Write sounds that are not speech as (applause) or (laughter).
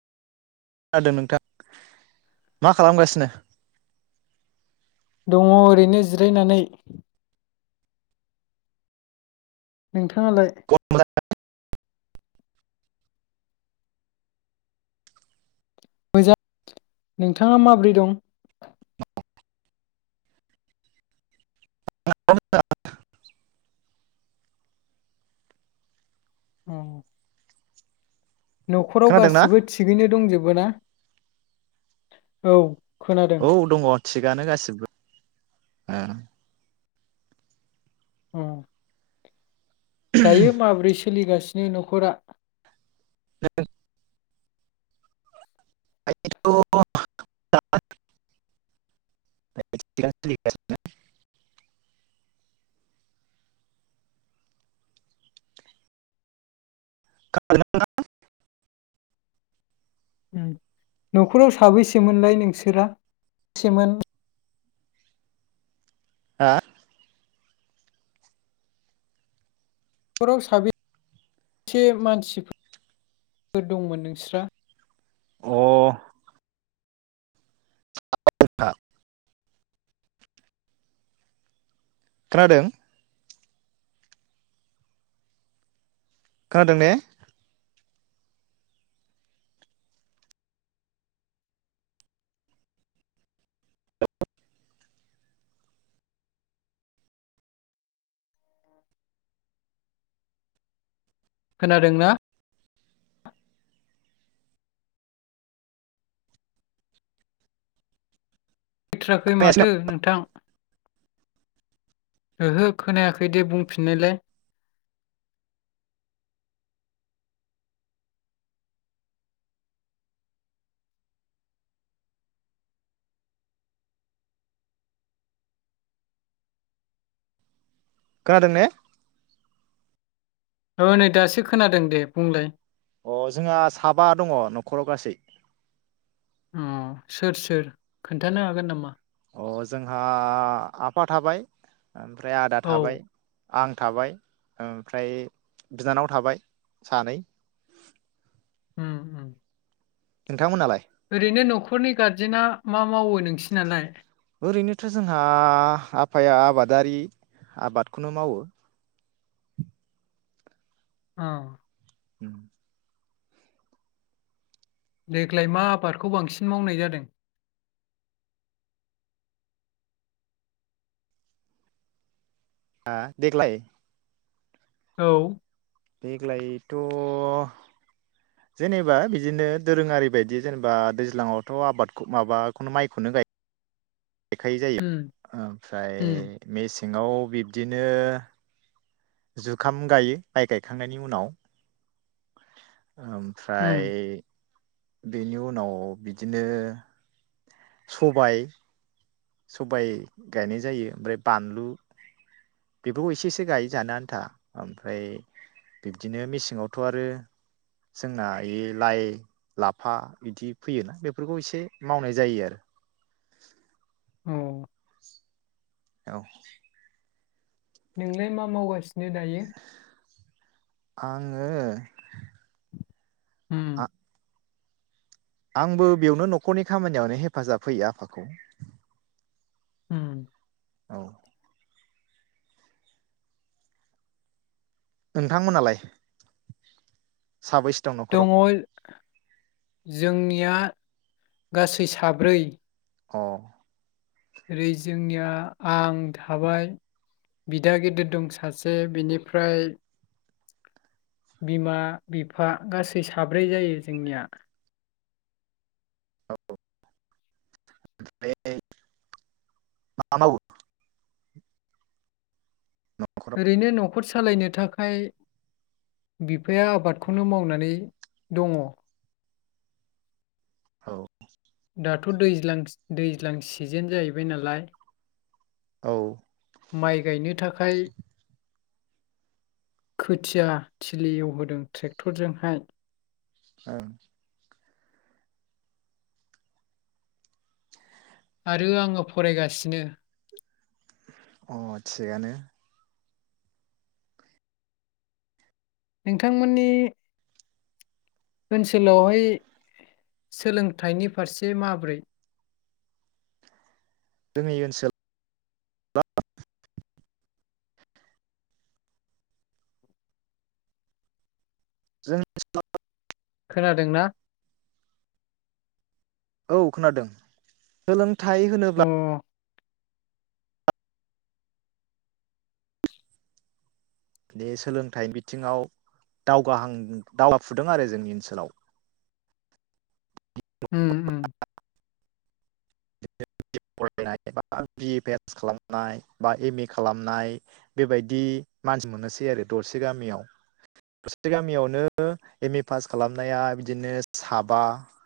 खोनादों नोंथां मा खालामगासिनो? दङ ओरैनो जिरायनानै। नोंथा थाङालाय मोजां नोंथाङा माबोरै दं? (inaudible) (unintelligible) औ न'खराव खोनादों ना गासिबो थिगैनो दंजोबो ना? औ खोनादों औ दङ थिगानो गासिबो। ओ उम। दायो माब्रैसो सोलिगासिनो नखरा (unintelligible) (unintelligible) (unintelligible) उम न'खराव साबैसेमोनलाय नोंसोरा सेमोन? हा न'खराव साबेसे मानसिफोर दंमोन नोंस्रा? खोनादों। खोनादों ने खोनादोंना फैथाराखै माथो नोंथां ओहो खोनायाखै दे बुंफिननायलाय खोनादों ने ओ नै दासो खोनादों दे बुंलाय। अ जोंहा साबा दङ नखराव गासै अ सोर सोर खोन्थानो हागोन नामा? अ जोंहा आफा थाबाय ओमफ्राय आदा औ थाबाय आं थाबाय ओमफ्राय बिनानाव थाबाय सानै। उम उम। नोंथांमोनालाय। ओरैनो न'खरनि गारजेना मा मावो नोंसि नालाय? ओरैनोथ' जोंहा आफाया आबादारि आबादखौनो मावो। ओं उम। देग्लाय मा आबादखौ बांसिन मावनाय जादों? हा देग्लाय? औ देग्लायथ' जेनेबा बिदिनो दोरोङारि बायदि जेनेबा दैज्लाङावथ' आबादखौ माबाखौनो माइखौनो गाय बेखाय जायो उम ओमफ्राय उम मेसे सेङाव बिब्दिनो। जुखाम गायो माइ गायखांनायनि उनाव। उम ओमफ्राय बेनि उनाव बिदिनो सबाइ सबाइ गायनाय जायो ओमफ्राय बानलु बेफोरखौ एसे एसे गायो जानो आन्था ओमफ्राय बिब्दिनो मेसेंआवथ' आरो जोंना इयो लाइ लाफा बिदि फैयोना बेफोरखौ एसे मावनाय जायो आरो। औ औ नोंलाय मा मावगासि नो दायो? आङो उम आ आंबो बेयावनो न'खरनि खामानियावनो हेफाजाब होयो आफाखौ। उम औ नोंथांमोनालाय? साबैसे दं न'खराव दङ' जोंनिया गासै साब्रै। अ ओरै जोंनिया आं थाबाय बिदा गेदेर दं सासे बिनिफ्राय बिमा बिफा गासै साब्रै जायो जोंनिया। औ (unintelligible) मा मावो? न'खराव ओरैनो न'खर सालायनो थाखाय बिफाया आबादखौनो मावनानै दङ। औ दाथ' दैज्लां दैज्लां सिजेन जाहैबाय नालाय। औ माइ गायनो थाखाय खोथिया थिलि एवहोदों थ्रेक्टरजोंहाय। ओं आरो आङो फरायगासिनो। अ थिगानो। नोंथांमोननि ओनसोलावहाय सोलोंथाइनि फारसे माबोरै? जोंनि ओनसोल (unintelligible) (inaudible) खोनादोंना? औ खोनादों सोलों- (unintelligible) थाय अ होनोब्ला उम बे सोलोंथाइ बिथिङाव दावगाहां दावगाफुदों आरो जोंनि ओनसोलाव। उम, उम। बिनो फरायनाय बा बिए पास खालामनाय बा एम ए खालामनाय बेबायदि मानसि मोननोसै आरो दरसे गामियाव दरसे गामियावनो एम ए पास खालामनाया बिदिनो साबा (inaudible)